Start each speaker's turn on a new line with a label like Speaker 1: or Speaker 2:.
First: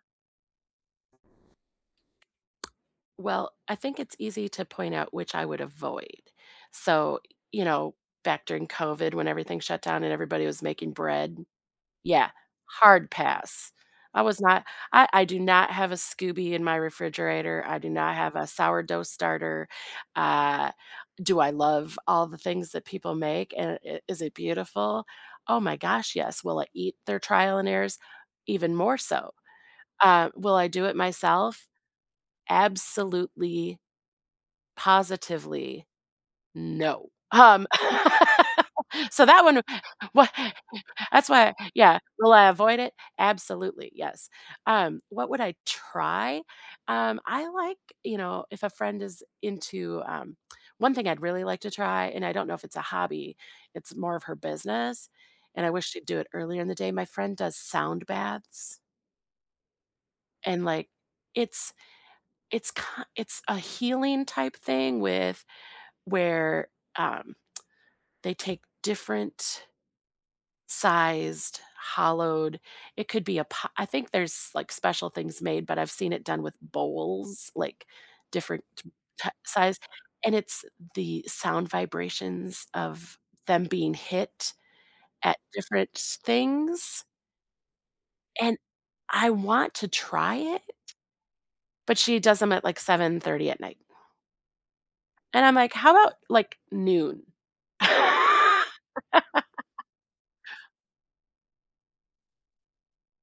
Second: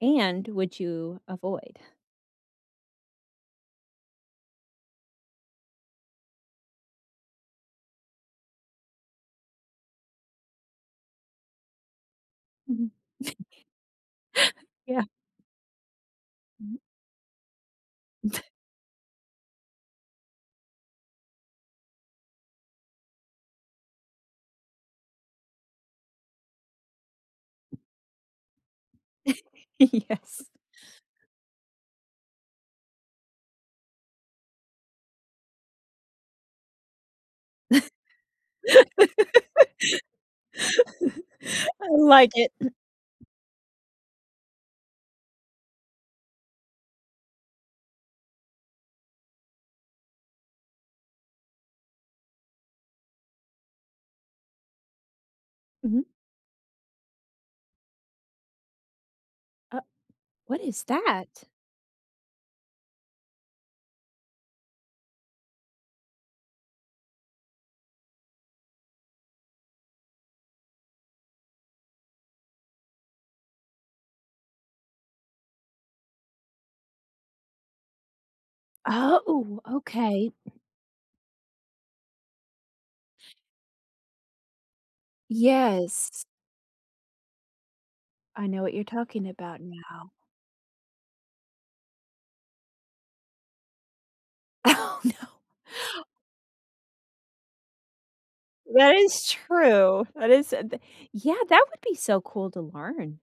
Speaker 1: And would you avoid?
Speaker 2: Well, I think it's easy to point out which I would avoid. So, you know, back during COVID when everything shut down and everybody was making bread. Yeah,
Speaker 1: Mhm.
Speaker 2: hard pass. I was not I
Speaker 1: Yeah.
Speaker 2: I do not have a SCOBY in my
Speaker 1: Mhm.
Speaker 2: refrigerator; I do not have a sourdough starter, uh, do I love all the things that people make, and i is it beautiful? Oh my gosh, yes. Will I eat their trial and errors? Even more so. Uh,
Speaker 1: Yes.
Speaker 2: Will I do it myself? Absolutely, positively, no! Um, So that one why that's why I
Speaker 1: I
Speaker 2: Yeah.
Speaker 1: like
Speaker 2: Will I
Speaker 1: it.
Speaker 2: avoid it? Absolutely, yes. Um, what would I try? Um, I like You know, if a friend is into, um One thing I'd really like to try, and I don't know if it's a hobby, it's more of her business, and I wish she'd
Speaker 1: Mhm.
Speaker 2: do it earlier in the day, my friend does sound baths
Speaker 1: Uh What
Speaker 2: and,
Speaker 1: is
Speaker 2: like,
Speaker 1: that?
Speaker 2: it's it's ki it's a healing type thing with where, um, they take different sized, hollowed It could be a po I think there's, like, special things made, but I've seen it done with bowls, like, different t
Speaker 1: Ah,
Speaker 2: ta
Speaker 1: oh,
Speaker 2: size,
Speaker 1: okay.
Speaker 2: and it's the sound vibrations of them being hit at different s
Speaker 1: Yes.
Speaker 2: things
Speaker 1: I
Speaker 2: and
Speaker 1: know what you're talking
Speaker 2: I
Speaker 1: about
Speaker 2: want to
Speaker 1: now.
Speaker 2: try it, but she does 'em at, like, 7:30 at night
Speaker 1: Oh, no.
Speaker 2: and I'm like, "How about, like, noon?"
Speaker 1: That is true. That is, uh the Yeah, that would be so cool to learn.